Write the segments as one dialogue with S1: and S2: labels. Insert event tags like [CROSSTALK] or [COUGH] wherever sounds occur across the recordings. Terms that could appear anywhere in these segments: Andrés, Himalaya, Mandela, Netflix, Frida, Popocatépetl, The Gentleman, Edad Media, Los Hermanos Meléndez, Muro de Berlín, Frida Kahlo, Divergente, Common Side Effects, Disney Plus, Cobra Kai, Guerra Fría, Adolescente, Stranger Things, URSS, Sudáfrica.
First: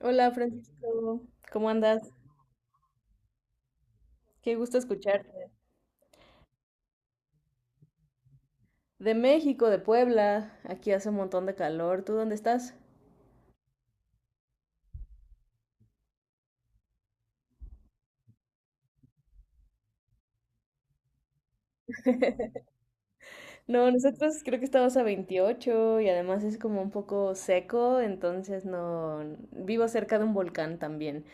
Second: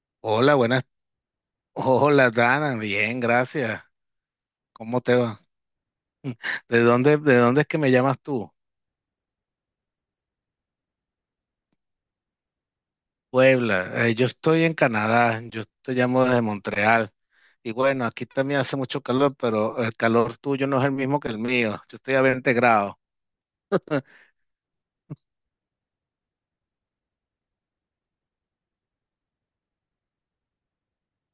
S1: Hola
S2: Hola, buenas.
S1: Francisco, ¿cómo
S2: [LAUGHS]
S1: andas?
S2: Hola, Dana. Bien, gracias.
S1: Qué gusto
S2: ¿Cómo te va?
S1: escucharte.
S2: De dónde es que me llamas tú?
S1: De México, de Puebla, aquí hace un montón de calor. ¿Tú dónde estás?
S2: Puebla. Yo estoy en Canadá. Yo te llamo desde Montreal. Y bueno, aquí también hace mucho calor, pero el calor tuyo no es el mismo que el mío. Yo estoy a 20 grados.
S1: No, nosotros creo que estamos a 28 y además es como un poco seco, entonces no... Vivo cerca de un volcán también.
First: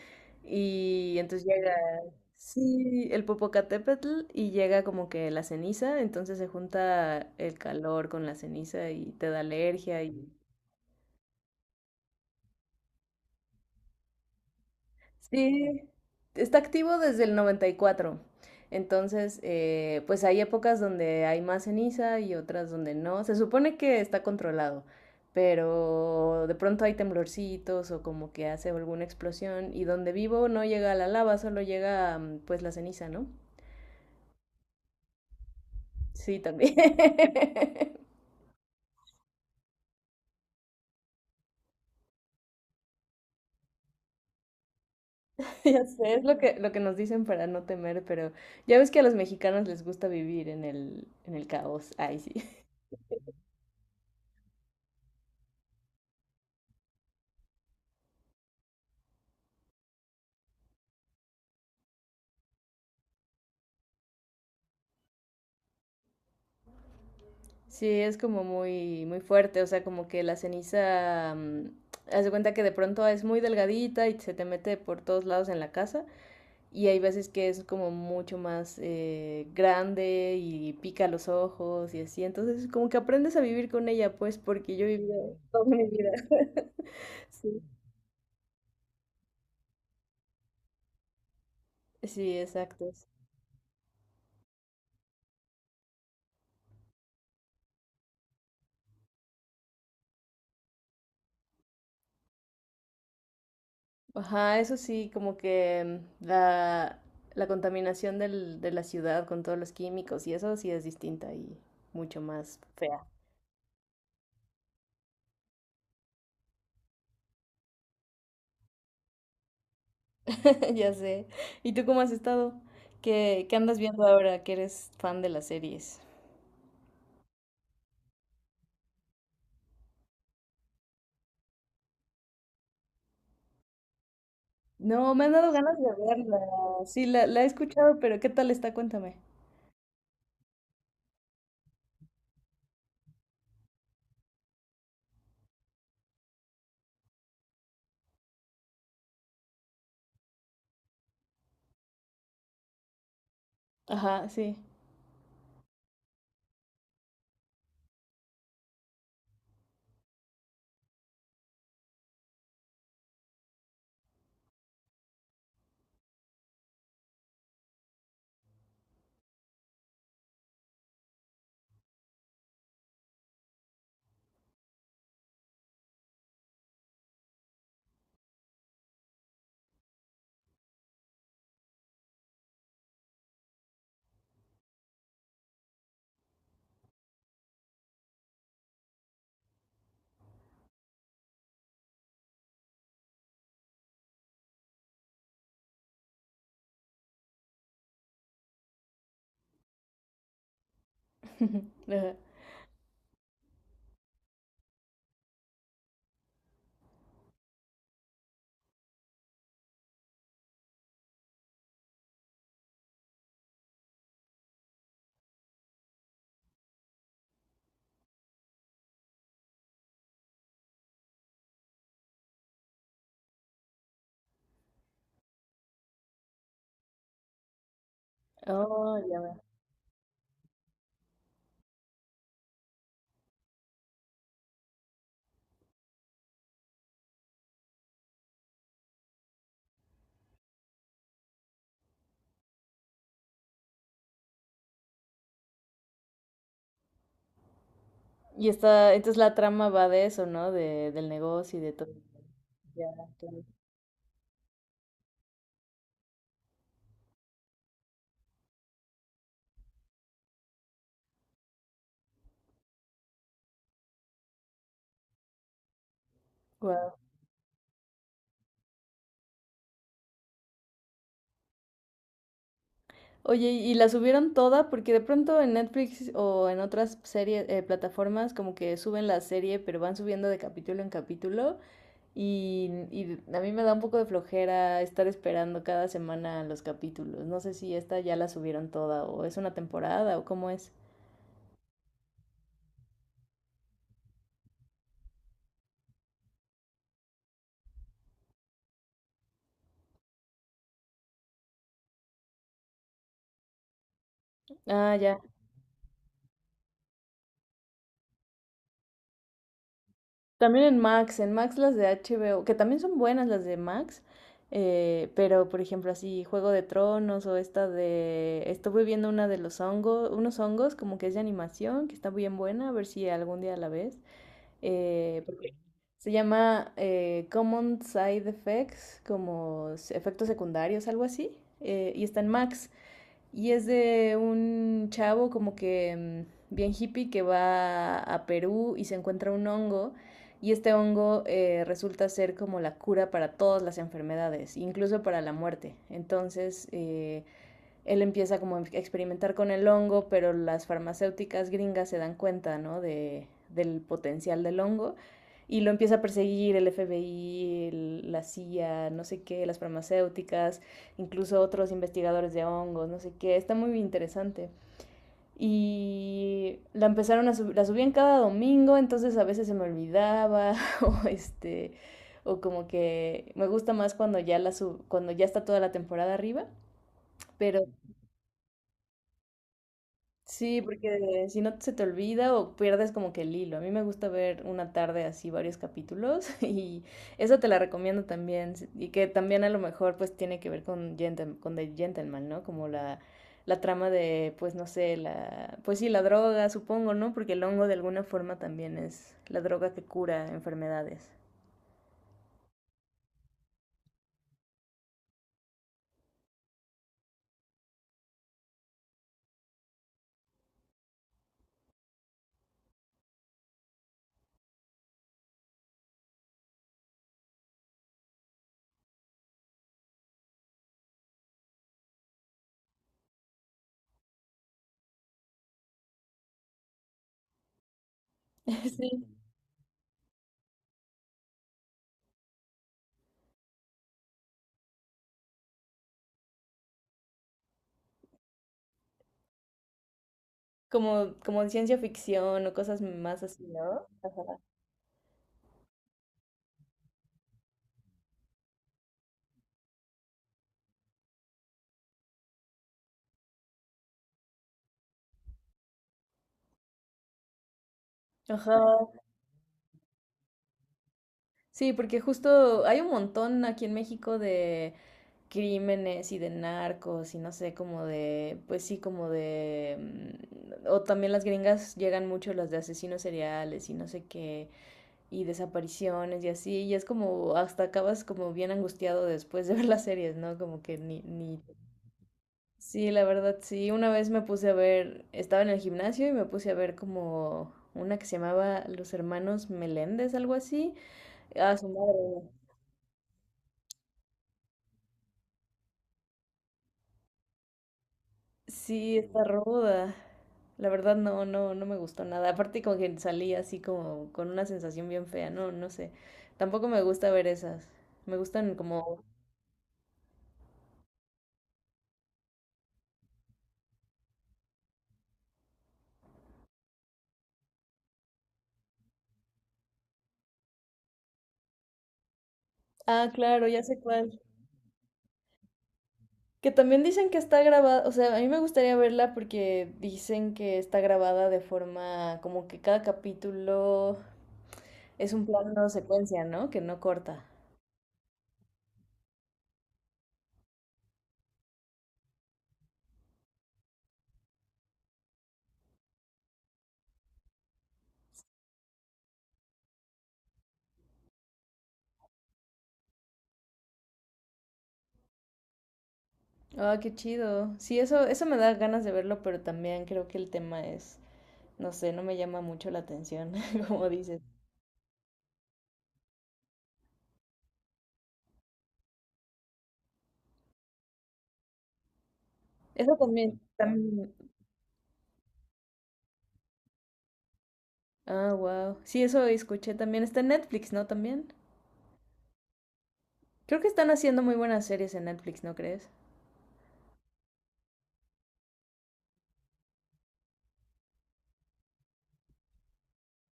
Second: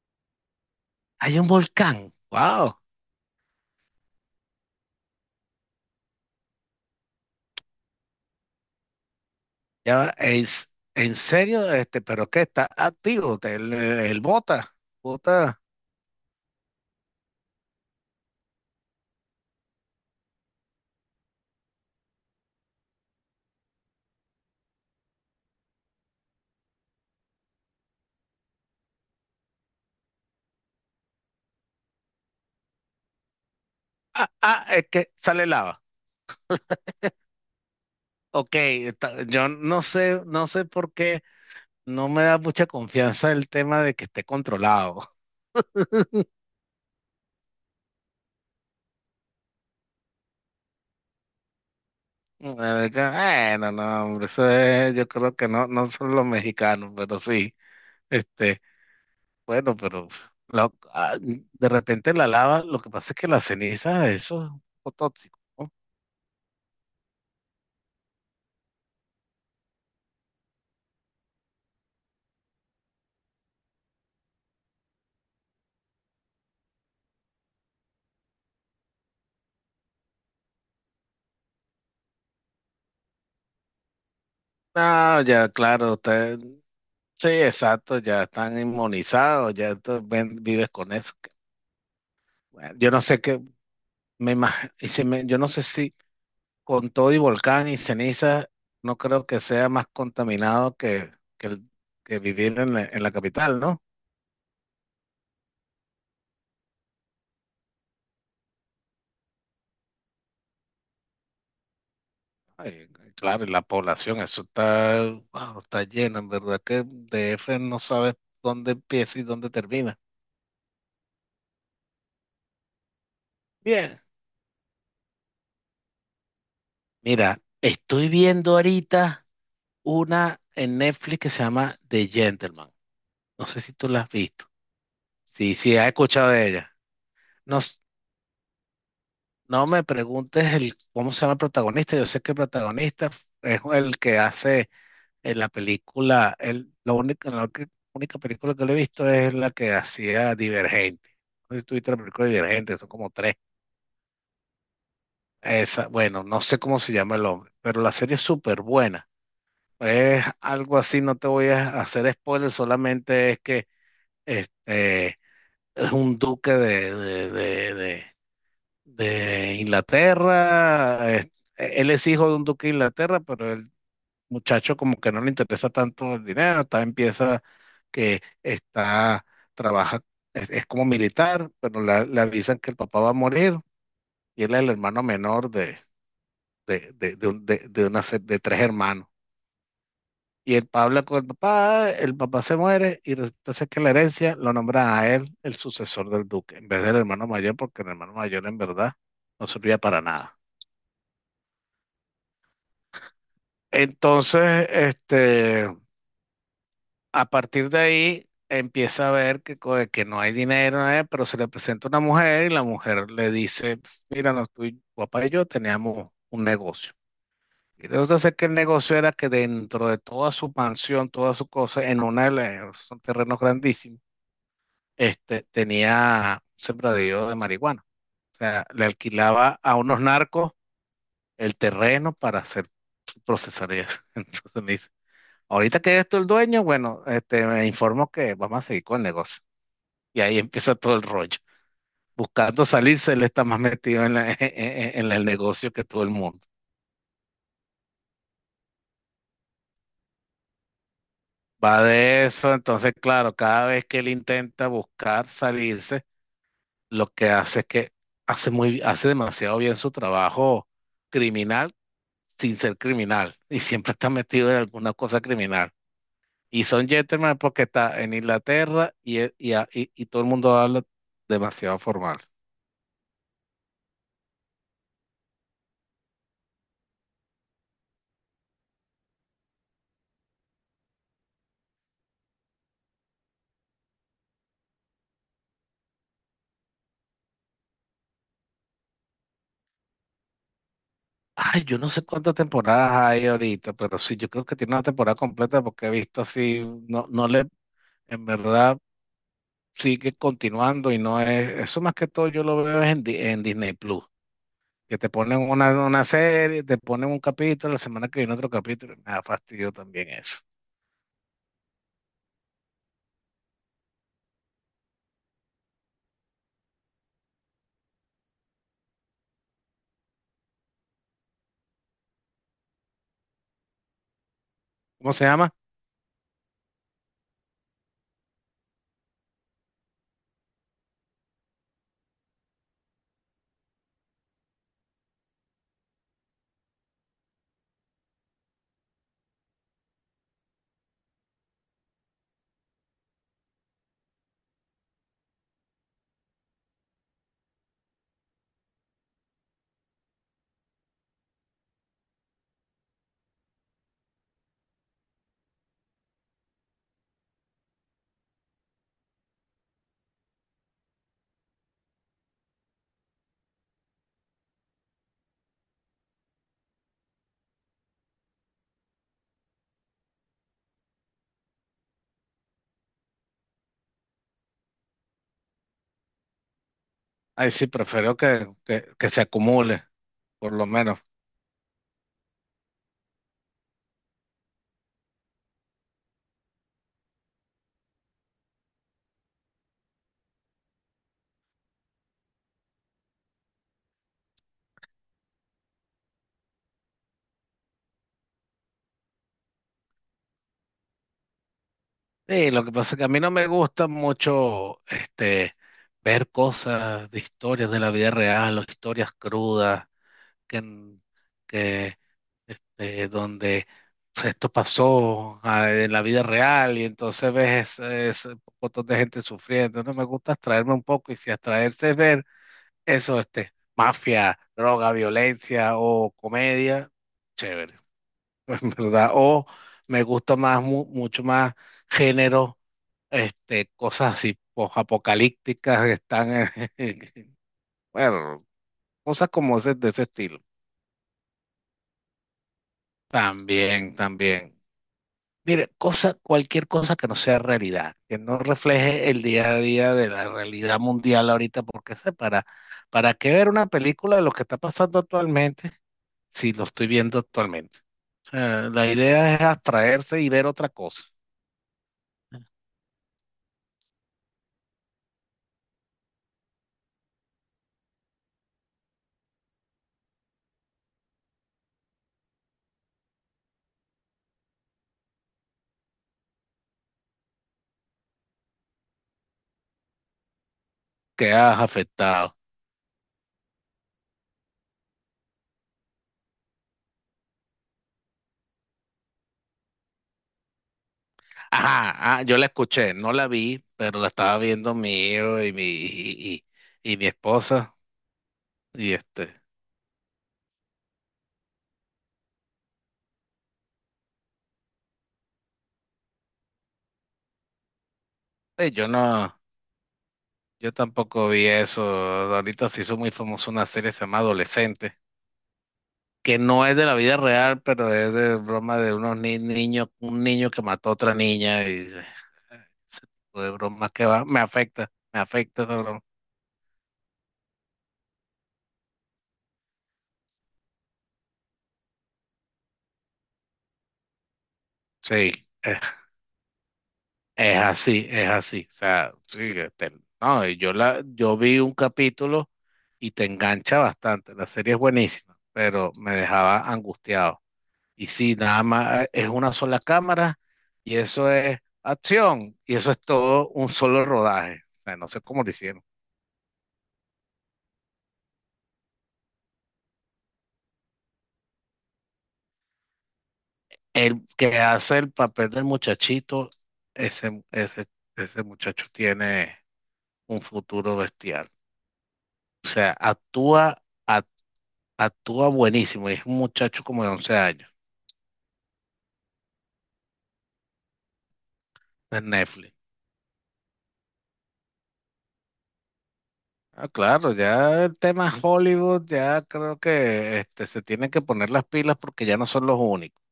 S1: Y
S2: Hay
S1: entonces
S2: un
S1: llega,
S2: volcán. Wow.
S1: sí, el Popocatépetl y llega como que la ceniza, entonces se junta el calor con la ceniza y te da
S2: Ya,
S1: alergia
S2: va,
S1: y...
S2: es, en serio, pero qué está activo. El bota. Bota.
S1: Sí, está activo desde el 94. Entonces, pues hay épocas donde hay más ceniza y otras donde no. Se supone que está controlado, pero de pronto hay temblorcitos o como que hace alguna explosión y donde vivo no llega la lava, solo llega pues la ceniza, ¿no?
S2: Ah, ah, es que sale lava.
S1: Sí, también. [LAUGHS]
S2: Ok, yo no sé, no sé por qué. No me da mucha confianza el tema de que esté controlado. [LAUGHS]
S1: Ya sé, es lo que nos dicen para no temer, pero ya ves que a los mexicanos les gusta vivir en el caos. Ay, sí.
S2: Bueno, no, hombre, yo creo que no, no son los mexicanos, pero sí, este, bueno, pero de repente la lava, lo que pasa es que la ceniza, eso es un poco tóxico, ¿no?
S1: Sí, es como muy, muy fuerte, o sea, como que la ceniza, haz de cuenta que de pronto es muy delgadita y se te mete por todos lados en la casa y hay veces que es como mucho más grande y pica los ojos y así, entonces como que aprendes a vivir con ella, pues, porque yo viví
S2: Ah,
S1: [LAUGHS]
S2: ya,
S1: toda mi
S2: claro,
S1: vida.
S2: usted,
S1: [LAUGHS]
S2: sí,
S1: Sí,
S2: exacto, ya están inmunizados, ya vives con eso.
S1: sí, exacto.
S2: Yo no sé qué, me imagino, yo no sé si con todo y volcán y ceniza, no creo que sea más contaminado que, el- que vivir en la capital, ¿no?
S1: Ajá, eso sí, como que la contaminación de la ciudad con todos los químicos y eso sí es distinta y mucho más
S2: Ay,
S1: fea.
S2: claro, y la población, eso está, wow, está lleno, en verdad que DF no sabes dónde empieza y dónde termina.
S1: [LAUGHS] Ya sé. ¿Y tú cómo has estado? ¿Qué, qué andas
S2: Bien,
S1: viendo ahora que eres fan de las series?
S2: mira, estoy viendo ahorita una en Netflix que se llama The Gentleman. No sé si tú la has visto.
S1: No, me han dado
S2: Sí, sí,
S1: ganas de
S2: has escuchado
S1: verla.
S2: de ella.
S1: Sí, la he
S2: No,
S1: escuchado, pero ¿qué tal está? Cuéntame.
S2: no me preguntes el cómo se llama el protagonista. Yo sé que el protagonista es el que hace en la película, la única única película que le he visto es la que hacía Divergente. No sé si tuviste la película Divergente, son como tres.
S1: Ajá, sí.
S2: Esa, bueno, no sé cómo se llama el hombre, pero la serie es súper buena. Es algo así, no te voy a hacer spoiler, solamente es que este es un duque de Inglaterra. Él es hijo de un duque de Inglaterra, pero el muchacho como que no le interesa tanto el dinero. Empieza que está, trabaja, es como militar, pero le avisan que el papá va a morir y él es el hermano menor de una, de tres hermanos. Y el papá habla con el papá se muere y resulta ser que la herencia lo nombra a él el sucesor del duque, en vez del hermano mayor, porque el hermano mayor en verdad no servía para nada.
S1: [LAUGHS] Ajá.
S2: Entonces, a partir de ahí empieza a ver que, que no hay dinero, pero se le presenta una mujer y la mujer le dice, "Ps, mira, no, tu papá y yo teníamos un negocio. Y resulta ser que el negocio era que dentro de toda su mansión, todas sus cosas, en una de las, son terrenos grandísimos, tenía un sembradío de marihuana. O sea, le
S1: Oh, ya veo.
S2: alquilaba a unos narcos el terreno para hacer procesar eso. [LAUGHS] Entonces me dice, ahorita que eres tú el dueño, bueno, me informo que vamos a seguir con el negocio. Y ahí empieza todo el rollo. Buscando salirse, él está más metido en, [LAUGHS] el negocio que todo el mundo.
S1: Y está, entonces la trama va de eso, ¿no? De, del negocio y de
S2: Va
S1: todo.
S2: de eso,
S1: Ya,
S2: entonces, claro,
S1: claro.
S2: cada vez que él intenta buscar salirse, lo que hace es que hace demasiado bien su trabajo criminal sin ser criminal. Y siempre está metido en alguna cosa criminal. Y son
S1: Guau.
S2: gentlemen porque está en Inglaterra y todo el mundo habla demasiado formal.
S1: Oye, ¿y la subieron toda? Porque de pronto en Netflix o en otras series, plataformas, como que suben la serie, pero van subiendo de capítulo en capítulo. Y a mí me da un poco de flojera estar esperando cada semana los capítulos. No sé si esta ya la subieron toda o es una temporada o cómo es.
S2: Ay, yo no sé cuántas temporadas hay ahorita, pero sí, yo creo que tiene una temporada completa porque he visto así, no, no le, en verdad sigue continuando y no es, eso más que todo yo lo veo es en Disney Plus,
S1: Ah,
S2: que te
S1: ya.
S2: ponen una serie, te ponen un capítulo, la semana que viene otro capítulo, me da fastidio también eso.
S1: También en Max las de HBO, que también son buenas las de Max, pero por ejemplo así Juego de Tronos o esta de... Estuve viendo una de los hongos, unos hongos como que es de animación, que está bien buena, a ver si algún día la ves.
S2: ¿Cómo
S1: Eh,
S2: se llama?
S1: Se llama Common Side Effects, como efectos secundarios, algo así. Y está en Max. Y es de un chavo como que bien hippie que va a Perú y se encuentra un hongo. Y este hongo resulta ser como la cura para todas las enfermedades, incluso para la muerte. Entonces, él empieza como a experimentar con el hongo, pero las farmacéuticas gringas se dan cuenta, ¿no? De, del potencial del hongo y lo empieza a perseguir el FBI, la CIA, no sé qué, las farmacéuticas, incluso otros investigadores de hongos, no sé qué, está muy interesante. Y la empezaron a subir, la subían cada domingo, entonces a veces se me olvidaba [LAUGHS] o o como que me gusta más cuando ya cuando ya está toda la temporada arriba,
S2: Ay,
S1: pero
S2: sí, prefiero que, que se acumule, por
S1: sí,
S2: lo menos.
S1: porque si no se te olvida o pierdes como que el hilo. A mí me gusta ver una tarde así varios capítulos [LAUGHS] y eso te la recomiendo también. Y que también a lo mejor pues tiene que ver con, con The Gentleman, ¿no? Como la trama de pues no sé, pues sí, la droga supongo, ¿no? Porque el hongo de alguna forma también es la droga que cura enfermedades.
S2: Sí, lo que pasa es que a mí no me gusta mucho, ver cosas de historias de la vida real o historias crudas. Que, en- que, este, Donde pues, esto pasó en la vida real y entonces ves ese montón de gente sufriendo. No me gusta abstraerme un poco y si abstraerse es ver eso, mafia, droga, violencia o comedia, chévere, [LAUGHS] en
S1: [LAUGHS] Sí.
S2: verdad. O me gusta más, mucho más género, cosas así apocalípticas que están, en- [LAUGHS] bueno, cosas como ese, de ese estilo.
S1: Como, como ciencia ficción o cosas más así, ¿no?
S2: También,
S1: Ajá.
S2: también. Mire, cosa, cualquier cosa que no sea realidad, que no refleje el día a día de la realidad mundial ahorita, porque sé, ¿para qué ver una película de lo que está pasando actualmente si lo estoy viendo actualmente? O
S1: Ajá.
S2: sea, la idea es abstraerse y ver otra cosa
S1: Sí, porque justo hay un montón aquí en México de... crímenes y de narcos y no sé, como de, pues sí, como de, o también las gringas llegan mucho las de asesinos seriales y no sé qué, y desapariciones y así, y es como, hasta acabas como bien angustiado después de [LAUGHS] ver las series, ¿no? Como que ni,
S2: que
S1: ni...
S2: has afectado.
S1: Sí, la verdad, sí, una vez me puse a ver, estaba en el gimnasio y me puse a ver como una que se llamaba Los Hermanos Meléndez, algo así. A su
S2: Ajá, ah,
S1: madre.
S2: yo la escuché, no la vi, pero la estaba viendo mi hijo y mi esposa, y
S1: Sí, está
S2: este,
S1: ruda. La verdad no, no, no me gustó nada. Aparte como que salí así como con una sensación bien fea. No, no sé. Tampoco me gusta ver esas. Me gustan
S2: eh, yo
S1: como...
S2: no, yo tampoco vi eso, ahorita se hizo muy famosa una serie que se llama Adolescente que no es de la vida real, pero es de broma de unos niños, un niño que mató a otra niña y ese
S1: Ah,
S2: tipo
S1: claro,
S2: de
S1: ya sé
S2: broma que
S1: cuál.
S2: va, me afecta esa broma.
S1: Que también dicen que está grabada, o sea, a mí me gustaría verla porque dicen que está grabada de forma como que cada capítulo es un
S2: Sí,
S1: plano
S2: es,
S1: secuencia, ¿no? Que no corta.
S2: es así, es así. O sea, sí, que no, yo vi un capítulo y te engancha bastante. La serie es buenísima, pero me dejaba angustiado. Y sí, nada más es una sola cámara y eso es acción y eso es todo un solo rodaje. O sea, no sé cómo lo hicieron.
S1: Ah, qué chido. Sí, eso me da ganas de verlo, pero también creo que el tema es no sé, no me llama mucho la atención, [LAUGHS] como dices.
S2: El que hace el papel del muchachito, ese, ese, ese muchacho tiene un futuro bestial. O sea,
S1: Eso también, también.
S2: ac- actúa buenísimo. Y es un muchacho como de 11 años
S1: Ah, wow. Sí, eso escuché también. Está en Netflix, ¿no? También.
S2: en Netflix.
S1: Creo que están haciendo muy buenas series en Netflix, ¿no crees?
S2: Ah, claro, ya el tema Hollywood, ya creo que se tienen que poner las pilas porque ya no son los únicos.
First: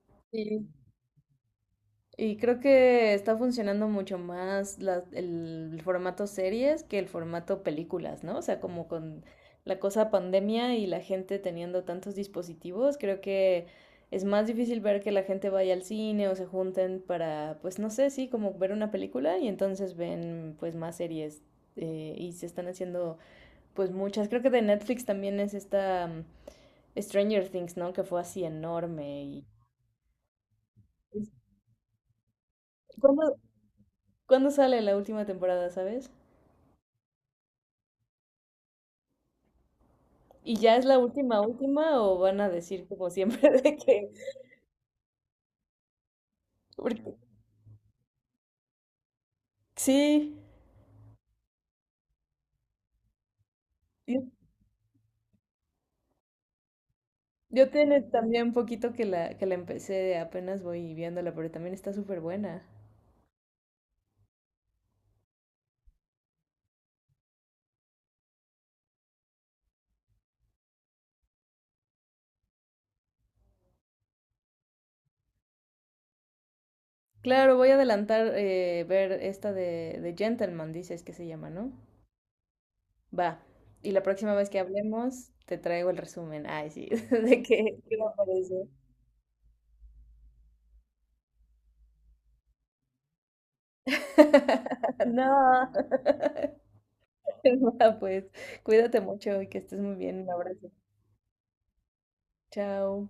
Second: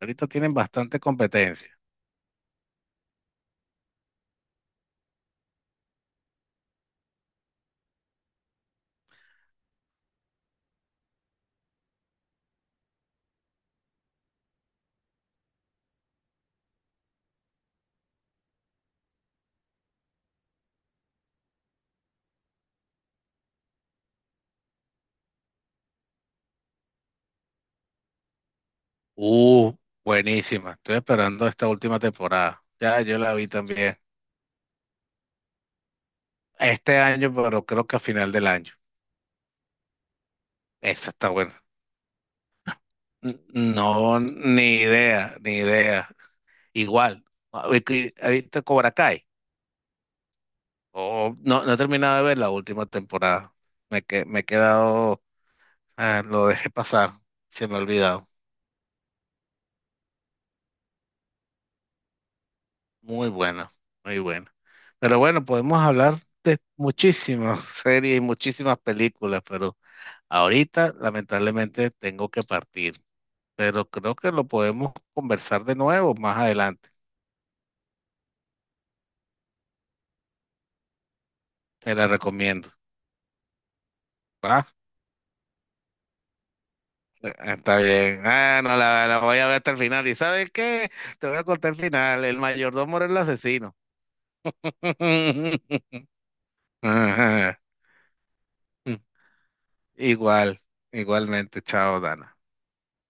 S2: Ahorita tienen
S1: Sí.
S2: bastante competencia.
S1: Y creo que está funcionando mucho más el formato series que el formato películas, ¿no? O sea, como con la cosa pandemia y la gente teniendo tantos dispositivos, creo que es más difícil ver que la gente vaya al cine o se junten para, pues no sé, sí, como ver una película y entonces ven pues más series y se están haciendo pues muchas. Creo que de Netflix también es esta Stranger Things, ¿no? Que fue así enorme y...
S2: Uh, buenísima. Estoy
S1: pues,
S2: esperando esta última temporada. Ya yo la
S1: ¿Cuándo,
S2: vi también.
S1: cuándo sale la última temporada, sabes?
S2: Este año, pero creo que a final del año.
S1: ¿Y ya es la
S2: Esa está
S1: última,
S2: buena.
S1: última o van a decir como
S2: N-
S1: siempre [LAUGHS] de que...
S2: No, ni idea, ni idea.
S1: Porque,
S2: Igual, a ver ¿has visto Cobra Kai?
S1: sí,
S2: O no, no he terminado de ver la última temporada.
S1: yo,
S2: Me he quedado, ah, lo dejé pasar, se
S1: yo
S2: me ha
S1: tiene
S2: olvidado.
S1: también un poquito que que la empecé, apenas voy viéndola, pero también está súper buena.
S2: Muy buena, muy buena. Pero bueno, podemos hablar de muchísimas [LAUGHS] series y muchísimas películas, pero ahorita lamentablemente tengo que partir. Pero creo que lo podemos conversar de nuevo más adelante.
S1: Claro, voy a adelantar ver esta de Gentleman, dices que se llama, ¿no?
S2: Te la recomiendo.
S1: Va. Y la próxima vez que
S2: ¿Va?
S1: hablemos, te traigo el resumen. Ay, sí, [LAUGHS] de
S2: Está
S1: qué, qué me
S2: bien. Ah,
S1: parece.
S2: no, la voy a ver hasta el final. ¿Y sabes qué? Te voy a contar el final. El mayordomo era el asesino.
S1: [LAUGHS] No,
S2: [LAUGHS]
S1: [LAUGHS]
S2: Ajá.
S1: va, pues cuídate mucho y que estés muy bien. Un
S2: Igual,
S1: abrazo.
S2: igualmente. Chao, Dana.
S1: Chao.